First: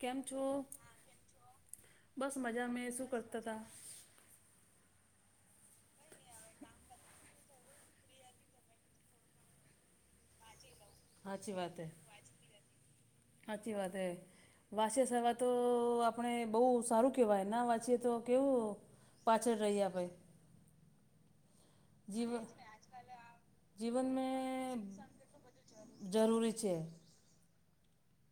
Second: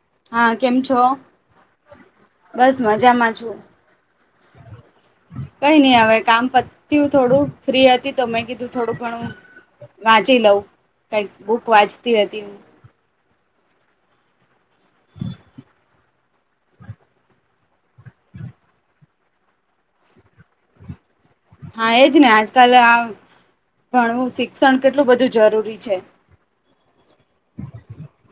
કેમ છો? હા કેમ છો બસ મજા મે શું મજામાં કરતા છું તા? કઈ નઈ હવે કામ પતીયું થોડું ફ્રી હતી તમે કીધું થોડું ઘણું વાંચી લઉં. કઈક ભૂક વાત હે. વાંચતી હતી હું. હાચી વાત હૈ. વાંચઈ સવા તો આપણે બહુ સારું કેવાય ના વાંચીએ તો કેવું પાછળ રહિયે આપડે. હા, એજ ને આજ કાલ એ આ જીવન મે ભણવું શિક્ષણ કેટલું બધું જરૂરી છે. જરૂરી છે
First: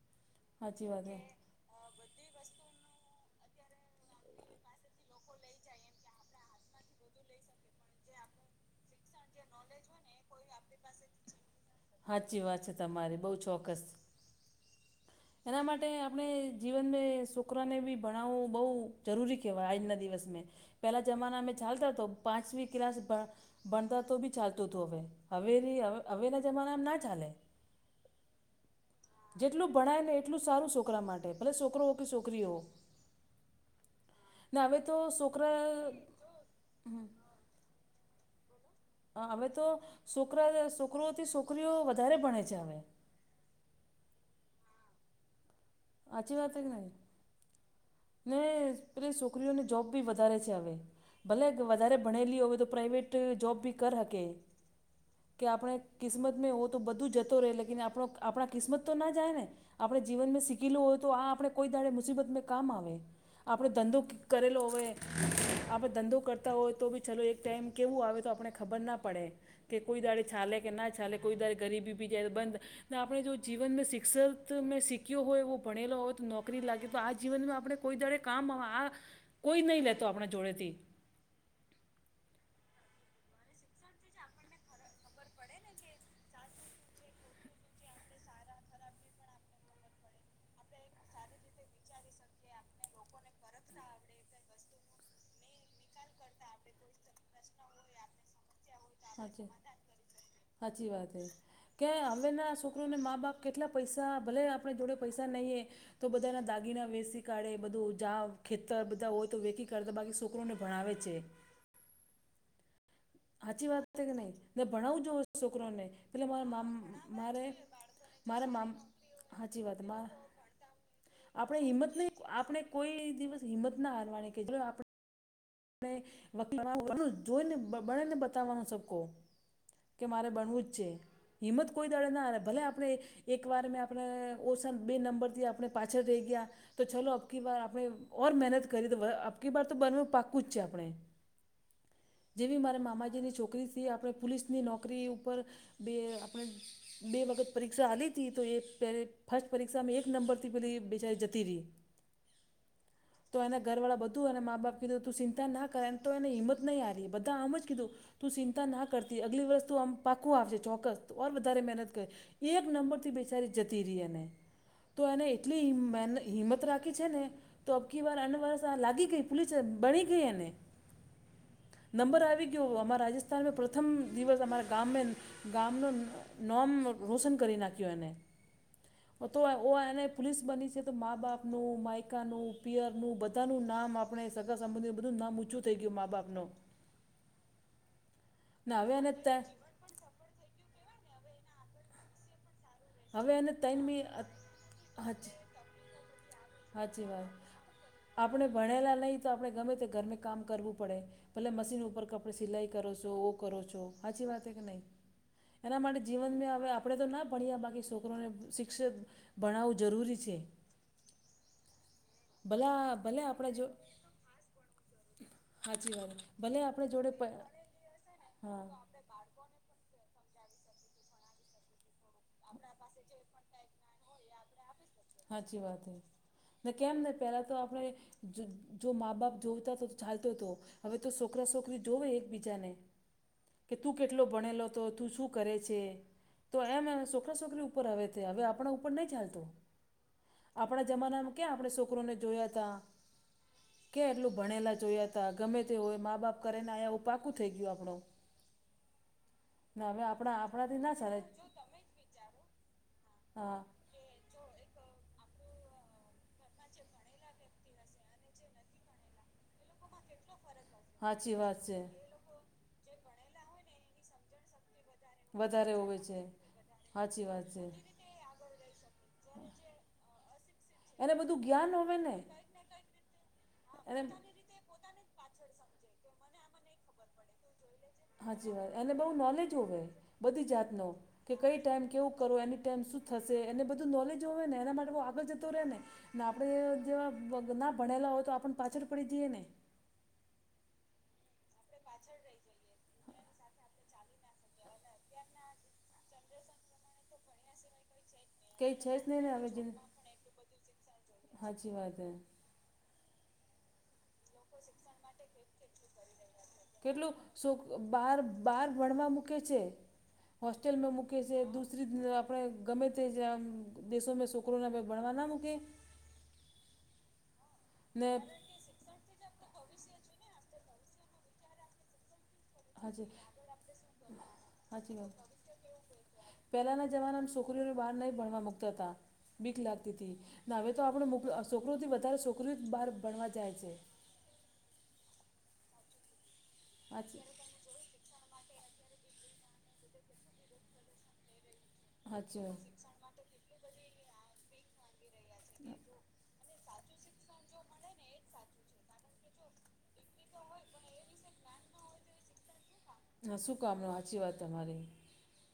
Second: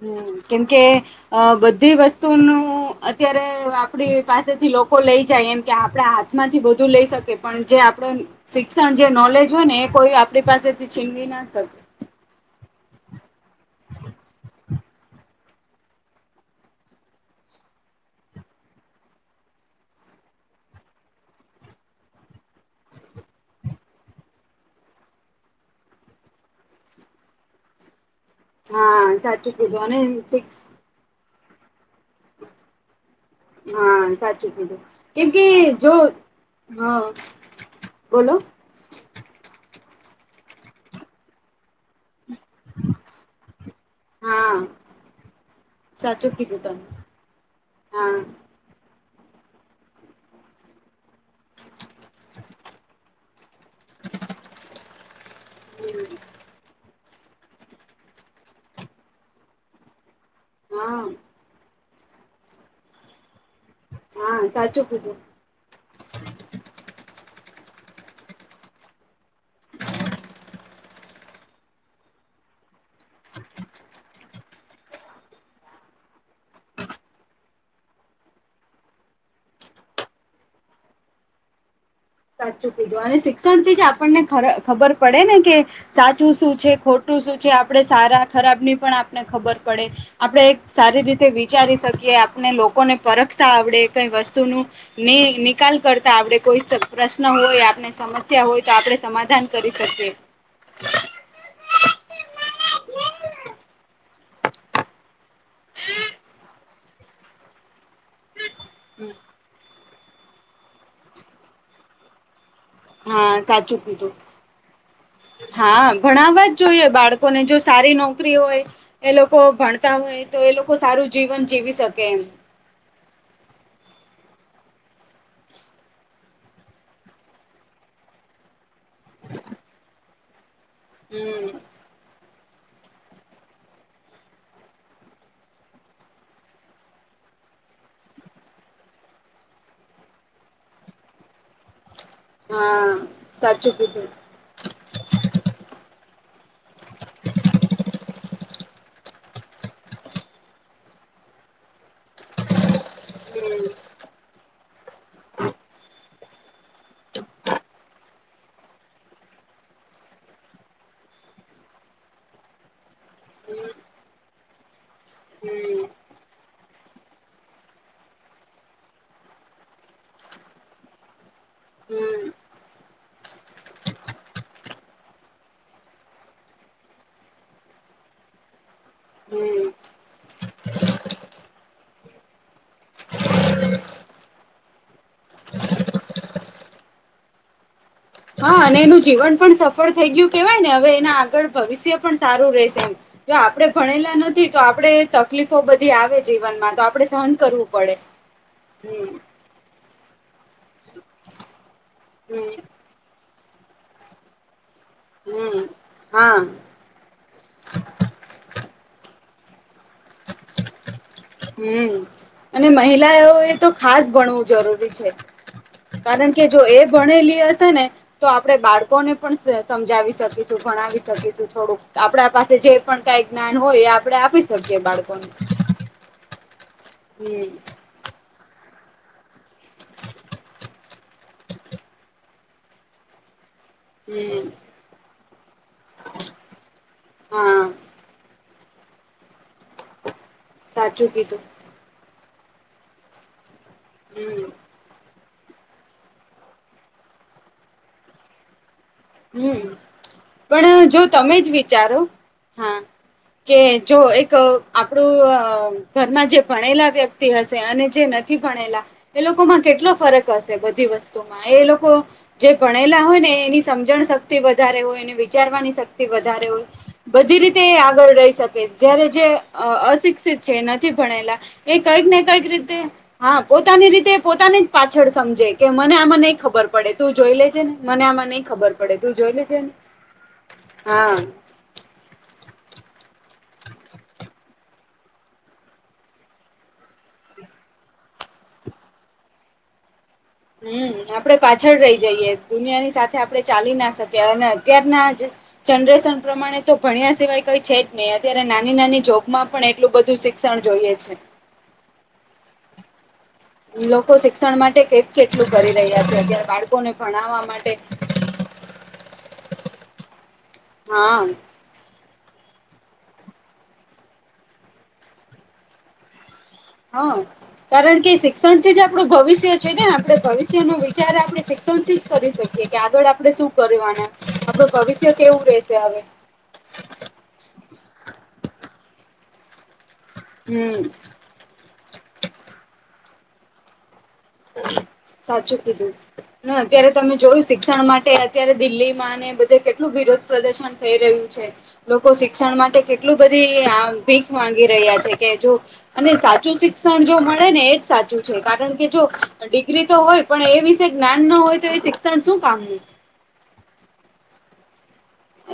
હમ્મ, કેમકે સાચી વાત હે. અહ બધી વસ્તુનું અત્યારે આપડી પાસેથી લોકો લઈ જાય એમ કે આપડા હાથમાંથી બધું લઈ શકે પણ જે આપ પણ શિક્ષણ જે નોલેજ હોય ને એ કોઈ આપડી પાસેથી છીનવી ના શક હા ચી વાત છે તમારી. બહુ ચોક્કસ હમ [unintelligible] એના માટે આપણે જીવનને છોકરાને બી ભણાવવું બહુ જરૂરી કહેવાય આજના દિવસ મે. પેલા જમાના અમે ચાલતા તો પાંચવી ક્લાસ બા ભણતા તો બી ચાલતું હતું હવે હવે હવે ની જમાનામાં ના ચાલે. હા, સાચી જેટલું કીધું ભણાય અને ને એટલું ફિક્સ સારું છોકરા માટે ભલે છોકરો હો કે છોકરી હો. હા, સાચી ને હવે કીધું તો કેમકે છોકરા જો હા બોલો. હ અમે તો છોકરા છોકરોઓથી છોકરીઓ વધારે ભણે છે હવે હા સાચું કીધું તમે [unintelligible] હા એટલે છોકરીઓને જોબ બી વધારે છે હવે ભલે વધારે ભણેલી હોવે તો પ્રાઇવેટ જોબ બી કરી હકે કે આપણે કિસ્મત મે ઓ તો બધા જતો રહે આપણા કિસ્મત તો ના જાયને આપણે જીવનમાં શીખીલું હા હોય તો આપણે કોઈ દાડે મુસીબતમાં કામ આવે આપણે ધંધો હા કરેલો સાચું હોય કીધું આપણે ધંધો કરતા હોય તો બી ચાલો એક ટાઈમ કેવું આવે તો આપને ખબર ના પડે કે કોઈ દાડે ચાલે કે ના ચાલે કોઈ દાડે ગરીબી બી જાયરે બંધ આપણે જો જીવન શિક્ષણ મેં શીખ્યો હોય એવો ભણેલો હોય તો નોકરી લાગે તો આજ જીવનમાં આપણે કોઈ દાડે કામ આ કોઈ નહીં લેતો આપણા જોડેથી. સાચું કીધુ અને શિક્ષણ થી જ આપણને ખબર પડે ને કે સાચું શું છે ખોટું શું છે આપણે સારા ખરાબ એ પણ આપને ખબર પડે આપણે સારી રીતે વિચારી શકીએ આપને લોકોને પરખતા આવડે કઈ વસ્તુનું નિકાલ કરતા આવડે કોઈ પ્રશ્ન હોય આપણે સમસ્યા હોય તો આપણે સમાધાન કરી શકીએ. સાચી વાત હે કે હવેના છોકરોને મા બાપ કેટલા પૈસા ભલે આપણે જોડે પૈસા નહીંએ તો બધાના દાદ બાગીના વેસી કાઢે બધું જં ખેતર બધા હોય તો વેચી કાઢતા બાકી છોકરોને ભણાવે છે. હા સાચી સાચું વાત છે કીધું કે નહીં ને ભણાવું જો છોકરોને હા એટલે ભણાવવા મારા જ મામ જોઈએ બાળકોને મારે જો સારી નોકરી મારા હોય મામ એ લોકો સાચી વાત ભણતા મા હોય તો એ લોકો સારું જીવન આપણે જીવી હિંમત શકે નહી એમ આપણે કોઈ દિવસ હિંમત ના હારવાની કે આપણે જોઈને બને બતાવવાનું સબકો કે મારે બનવું જ છે હમ હિંમત કોઈ દડે ના આવે ભલે આપણે એકવાર મેં આપણે ઓસન બે નંબરથી આપણે પાછળ રહી ગયા તો ચાલલો અકી બાર આપણે મહેનત કરી દ આપકી બાર તો બનવુ પાકકુ બનવુ જ છે આપણે જેવી મારા હા મામાજીની સાચું છોકરીથી કીધું આપણે પોલીસની નો નોકરી ઉપર બે આપણે બે વખત પરીક્ષા આવી હતી તો એ પહે ફર્સ્ટ પરીક્ષામાં એક નંબરથી પેલી બેચારી જતી રહી હ [inaudible] તો એના ઘરવાળા બધું અને મા બાપ કીધું તું ચિંતા ના કરે એમ તો એને હિંમત નહીં હારી બધા આમ જ કીધું તું ચિંતા ના કરતી અગલી વર્ષ તું આમ પાકકુ આવશે ચોક્કસ ઓર વધારે મહેનત કર એક નંબર થી બેચારી જતી રહી અને તો એને એટલી હમ હિંમત રાખી છે ને તો અબકી વાર લાગી ગઈ પોુલીસ બની ગઈ અને નંબર હમ આવી ગયો અમારા રાજસ્થાનમાં પ્રથમ દિવસ અમારા ગામ મેં ગામનું નામ રોશન કરી નાખ્યું એને હ [inaudible] તો ઓ એને પોલીસ બની છે તો મા બાપનું માયકાનું પિયરનું બધાનું નામ આપણે સગા સંબંધી બધું નામ ઊચું થઈ ગયું મા બાપનું. હા ને અને હવે એનું એને જીવન પણ સફળ થઈ ગયું કેવાય ને હવે એના આગળ ભવિષ્ય પણ સારું રહેશે. હવે જો એને આપડે ત્રણ મહિ ભણેલા નથી તો આપડે તકલીફો બધી આવે જીવનમાં તો આપડે હાચી વાત સહન કરવું પડે. આપણે ભણેલા હમ નહીં તો આપણે ગમે તે ગરમે કામ કરવું પડે ભલે મશીન ઉપર કપડુ હમ સિલાઈ કરો છો ઓ કરો છો હાચી વાત હે નહી? હમ એના માટે જીવન હા મે હવે આપણે તો ના ભણીયા બાકી છોકરાને શિક્ષક ભણાવવું જરૂરી છે. હમ અને ભલા ભલે મહિલાઓ આપણે એ જો તો ખાસ ભણવું જરૂરી છે હાચી વાત કારણ કે ભલે જો એ આપણે જોડે પ ભણેલી હ શેને તો આપડે હા બાળકોને હું પણ સમજાવી શકીશું ભણાવી શકીશું થોડુંક આપડા પાસે જે પણ કઈ જ્ઞાન હોય એ આપણે આપી શકીએ બાળક હાચી વાત હ ને કેમ ને ત્યારે હમ તો આપણે જો જો મા બાપ જોતા તો તો ચાલતો હતો હવે તો છોકરા છોકરી જોવે એકબીજાને. [unintelligible] કે તું કેટલો હમ ભણેલો હતો તું શું કરે છે તો [inaudible] છોકરા હા છોકરી ઉપર હવે તે હવે આપણા ઉપર નહી ચાલતો. આપણા સાચું જમાનામાં કીધું ક્યાં આપણે છોકરોને જોયા તા ક્યા એટલું હમ ભણેલા જોયા હતા ગમે તે હોય મા બાપ કરેને આયા [inaudible] પાકું થઈ ગયું આપણું. હમ્મ ને હવે આપણા આપણાથી પણ ના જો ચાલે તમે જ વિચારો હા હા કે જો એક આપણું ઘરમાં જે ભણેલા વ્યક્તિ હશે અને જે નથી ભણેલા એ લોકોમાં કેટલો ફરક હશે બધી હાચી વસ્તુમાં એ વાત એ છે. લોકો જે ભણેલા હોય ને એની સમ જણ શક્તિ વધારે હોય ને વધારે વિચારવાની હોવે શક્તિ છે વધારે હોય હાચી બધી વાત રીતે છે. એ આગળ રહી શકે જયારે જે અ અશિક્ષિત જે નથી એને ભણેલા બધું જ્ઞાન એ હોવે કંઈક ને કઈક રીતે હા પોતાની એને રીતે પોતાની પાછળ સમજે કે મને આમાં નઈ ખબર પડે તું જોઈ લેજે ને મને આમાં નઈ ખબર અને પડે બહુ તું જોઈ નોલેજ લેજે હો ને હોય બધી જાતનો હા કે કઈ ટાઈમ કેવું કરો એની ટેમ શું થશે એને બધું નોલેજ હોય ને એના માટે હું આગળ જતો રહે ને ને આપણે જે ના ભણેલા હોય તો આપને પાછળ પડી જઈએ ને? હમ આપડે આપણે પાછળ રહી જઈએ દુનિયાની સાથે આપડણે ચાલી દુનિયાની ના સાથે શકીએ અને આપણે ચાલી ના અત્યારના શકીએ જ અને અત્યારના જનરેશન પ્રમાણે તો ભણ્યા સિવાય કઈ છે ને અત્યારે નાની નાની જનરેશન જોકમાં પણ એટલું બધું શિક્ષણ જોઈએ છે. હાચી વાત હે. ઈ લોકો શિક્ષણ માટે કેટ કેટલું કરી રહ્યા છે અત્યારે બાળકોને કેટલું ભણાવવા શોક માટે બહાર બહાર ભણવા મૂકે છે હોસ્ટેલમાં મૂકે હા છે દૂ [inaudible] આપણે ગમે તે [inaudible] દેશોમાં છોકરોને ભણવા ના મૂકે? હા કારણ ને કે શિક્ષણ જ આપણું ભવિષ્ય છે ને આપણે ભવિષ્ય નો વિચાર આપણે શિક્ષણ થી જ કરી શક કે હાચી આગળ આપડે શું કરવાના આપડુ ભવિષ્ય કેવું રહેશે હવે? પહેલાના જમાનામાં છોકરીઓને બહાર નહીં ભણવા મુકતા તા બીક લાગતી તી હવે હમ તો આપણે મોકલ છોકરોઓથી વધારે છોકરી જ બહાર ભણવા જાય છે. સાચું કીધું ના અત્યારે તમે હાચી જોયું શે શિક્ષણ માટે અત્યારે દિલ્હીમાં ને બધે કેટલું વિરોધ પ્રદર્શન થઈ રહ્યું છે. લોકો હાચી શિક્ષણ વાત. માટે કેટલું બધી આ ભીખ માંગી રહ્યા છે. કે જો અને સાચું શિક્ષણ જો મળે ને એજ સાચું છે કારણ કે ડિગ્રી તો હોય પણ એ વિશે જ્ઞાન ના હોય તો એ શિક્ષણ શું કામનું? હા શું કામનું હાચી વાત તમારી.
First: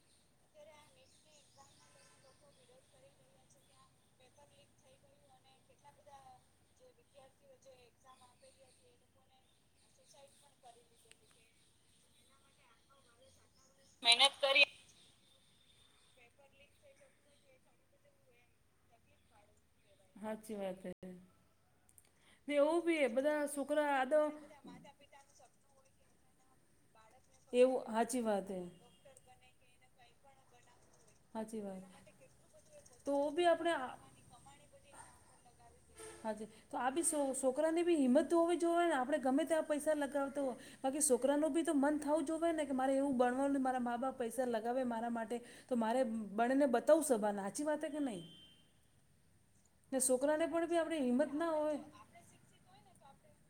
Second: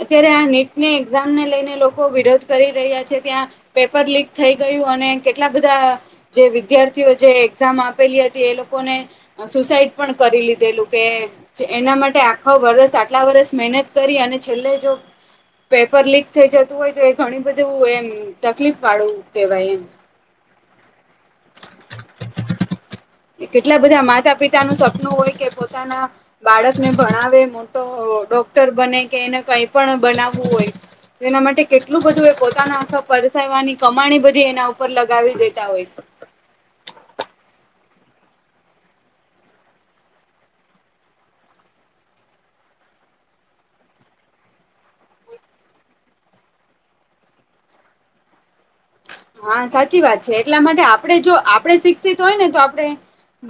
અત્યારે આ નીટની એક્ઝામને લઈને લોકો વિરોધ કરી રહ્યા છે ત્યાં પેપર લીક થઈ ગયું અને કેટલા બધા જે વિદ્યાર્થીઓ જે એક્ઝામ આપેલી હતી એ લોકોને સુસાઈડ પણ કરી લીધેલું કે એના માટે આખા વર્ષ આટલા વરસ મહેનત કરી અને છેલ્લે જો પેપર લીક થઈ જતું હોય તો એ ઘણી બધું એમ તકલીફ વાળવું કહેવાય એમ હાચી વાત ને એવું બી બધા છોકરા આદો પોતાનું સપનું હોય કે પોતાના બાળકને ભણાવે મોટો એવું હાચી વાત હે. ડોક્ટર બને કે એને કઈ પણ બનાવવું હોય એના હાચી માટે વાત કેટલું બધું એ પોતાના આખા તો બી આપણે પરસાવવાની આ કમાણી બધી એના ઉપર લગાવી દેતા હોય હાજ તો આ બી સો છોકરાની બી હિંમ તો હોવી જોઈએય ને આપણે ગમે ત્યાં પૈસા લગાવતા હો. બાકી છોકરા ન બી તો મન થવું જો હોયને કે મારે એવું ભણવાનું મારા મા બાપ પૈસા લગાવે મારા માટે તો મારે બને ને બતાવું સભા હાચી વાત કે નહી હા સાચી વાત છે એટલા પણ બી માટે આપણે આપડણે હિંમત જો ના હોય આપણે શિક્ષિત હોય ને તો આપડણે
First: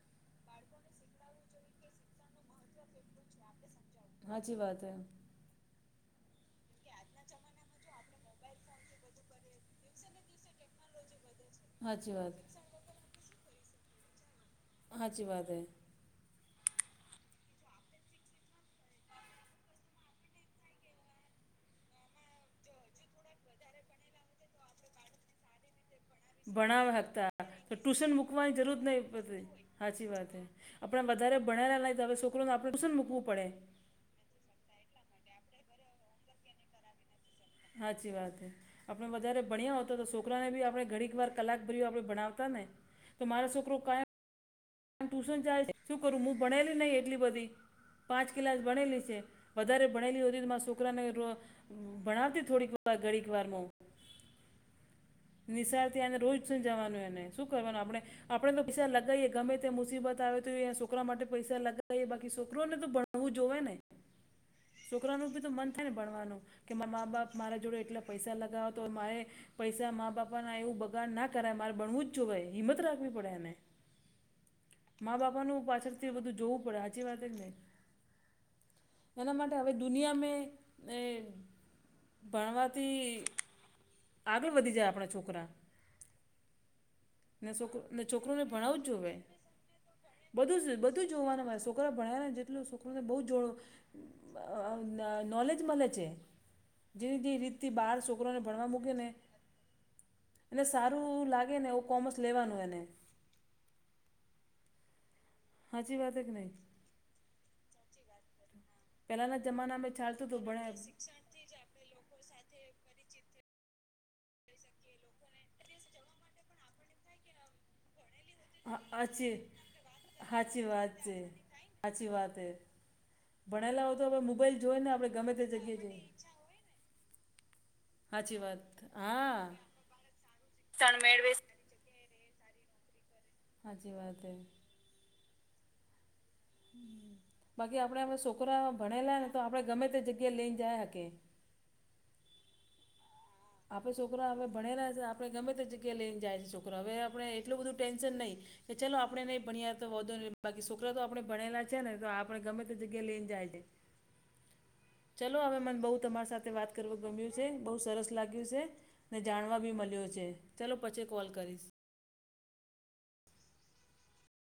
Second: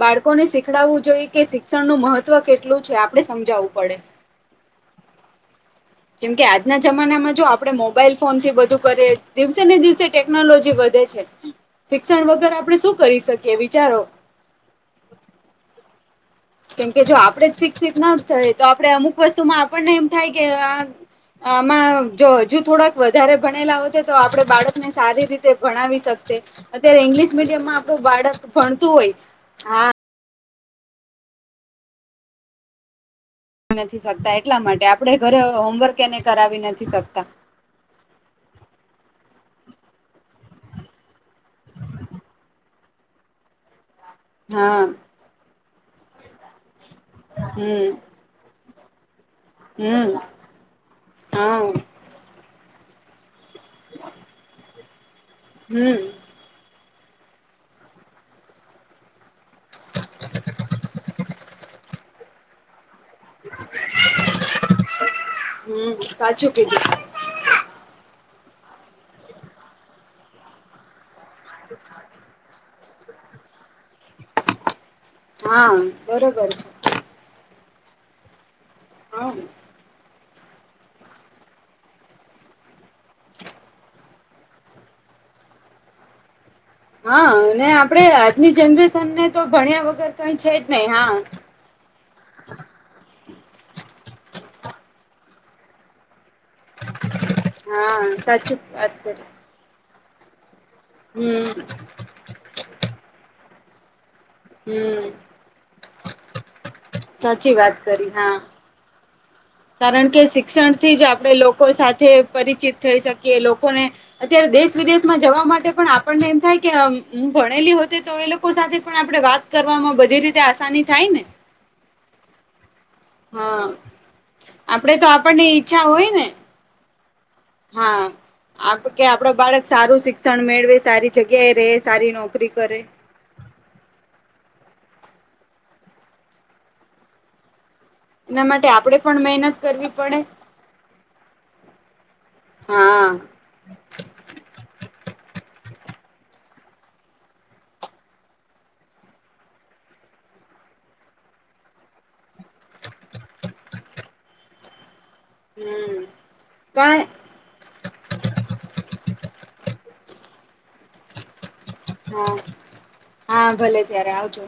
બાળકો ને શીખડાવવું જોઈએ કે શિક્ષણનું મહત્વ કેટલું છે. આપડે સમજાવું પડે. હાચી વાત હૈ. કેમકે આજના જમાનામાં જો આપણે મોબાઈલ ફોન થી બધુ કરીએ, દિવસે ને દિવસે ટેકનોલોજી વધે છે. હાચી શિક્ષણ વાત વગર આપડણે શું કરી શકીએ વિચારો? હાચી વાત હૈ. કેમકે જો આપડે જ શિક્ષિત ના થાય તો આપણે અમુક વસ્તુમાં આપણને એમ થાય કે આ આમાં જો હજુ થોડાક વધારે ભણેલા હોય તો, આપણે બાળકને સારી રીતે ભણાવી શક ભણાવ હતા તો ટુશન મૂકવાની જરૂર ભણતું નહી હોય પડતી. હા સાચી વાત હ આપણે વધારે ભણેલા ના તો હવે છોકરોને આપણે શું ને મૂકવું પડે. નથી સકતા એટલા માટે આપણે ઘરે હોમવર્ક એને કરાવી નથી શકતા. સાચી વાત છે. આપણે વધારે ભણ્યા હો તો તો છોકરાને બી આપણે ઘડીક વાર કલાક ભર આપણે ભણાવતા ને તો મારો છોકરો કા હા ટુશન ચા શું કરું? ભણેલી નહી એટલી બધી હમ પાંચ ક્લાસ ભણેલી છે. વધારે હમ ભણેલી હોતીમાં છોકરાને ર હા ભણાવતી થોડીકવા ઘડીક વાર નિશાળથી હમ આવીને રોજ ટુશન જવાનું એને શું કરવાનું? આપણે આપણે તો પિસા લગાવએ ગમે‌ તે મુસીબત આવે તો છોરા માટે પૈસા લગાવ બાકી છોકરોને તો ભણ હું જોવે ને છોકરા ન બી તો મન થાય ને હમ ભણવાનું સાચું કે કીધું મા બાપ મારા જોડે એટલા પૈસા લગાવ તો મારે પૈસા મા બાપા ના એવું બ ગાર ના કરાય મારે ભણવું જ જોઈ હિંમત રાખવી પડે એને. મા હા બાપાનું પાછળથી બધું બરોબર જોવું પડે, છે સાચી વાત જ નહી હા એના માટે હવે દુનિયા મે એ ભણવાથી આગળ વધી જાય આપણા છોકરા હા ને અને છોકરો ને આપડે છોકરોને આજની ભણાવું જ જનરેશન જોવે ને તો ભણ્યા વગર કઈ છે બધું જ નહી બધું હા જોવાનું મારે છોકરા ભણ્યા ને જેટલો છોકરોને બહુ જોડો, નોલેજ મળે છે. જે જે રીતથી બહાર હા છોકરાને સાચું ભણવા વાત મૂકે ને? કરી એને સારું લાગે હમ ને એવું કોમર્સ લેવાનું એને. હમ સાચી વાત કે નહીં સાચી વાત કરી હા. પહેલાના જમાના કારણ કે શિક્ષણ થી જ આપે લોકો સાથે પરિચિત થઈ શકી લોકોને અત્યારે દેશ વિદેશ જવા માટે પણ આપણને એમ થાય કે ભણેલી હો તો એ લોકો લોકો હા સાથે પણ આપે સાચી વાત કરવામાં બધી રીતે સાચી આસાની વાત છે થાય ને. સાચી વાત એ હા ભણેલા હોય તો આપ મોબાઈલ જોઈ ને આપડે તો ગમે તે આપણને જગ્યાએ ઈચ્છા જોઈએ. હોય ને હા આપ વાત કે આપડ હા બાળક સારું શિક્ષણ મેળવે સારી જગ્યાએ રહે સારી નોકરી કરે હાજી વાત હે. બાકી આપડે એના છોકરા માટે આપણેે ભણેલા પણ ને તો મહેનત આપડે ગમે કરવી તે પડે જગ્યા લઈને જાય હકી. હા આપણે છોકરા અવે ભણેલા છે. આપણે ગમે તે જગ્યા લઈને જાય છે છોકરા. હવે આપણે એટલું બધું ટેન્શન નહીં. કે ચલો આપડે નઈ ભણ્યા તો વાંધો નહી. બાકી છોકરા તો આપણે ભણેલા છે ને, તો આપણે ગમે તે જગ્યા લઈને જાય. એ ચલો હવે મને બહુ હમ તમારી સાથે વાત કરવું પણ ગમ્યું છે. બઉુ સરસ' લાગ્યું છે. ને જાણવા બી મલ્યું છે. ચાલ પછી કોલ કરીશ. હા. હા ભલે ત્યારે આવજો.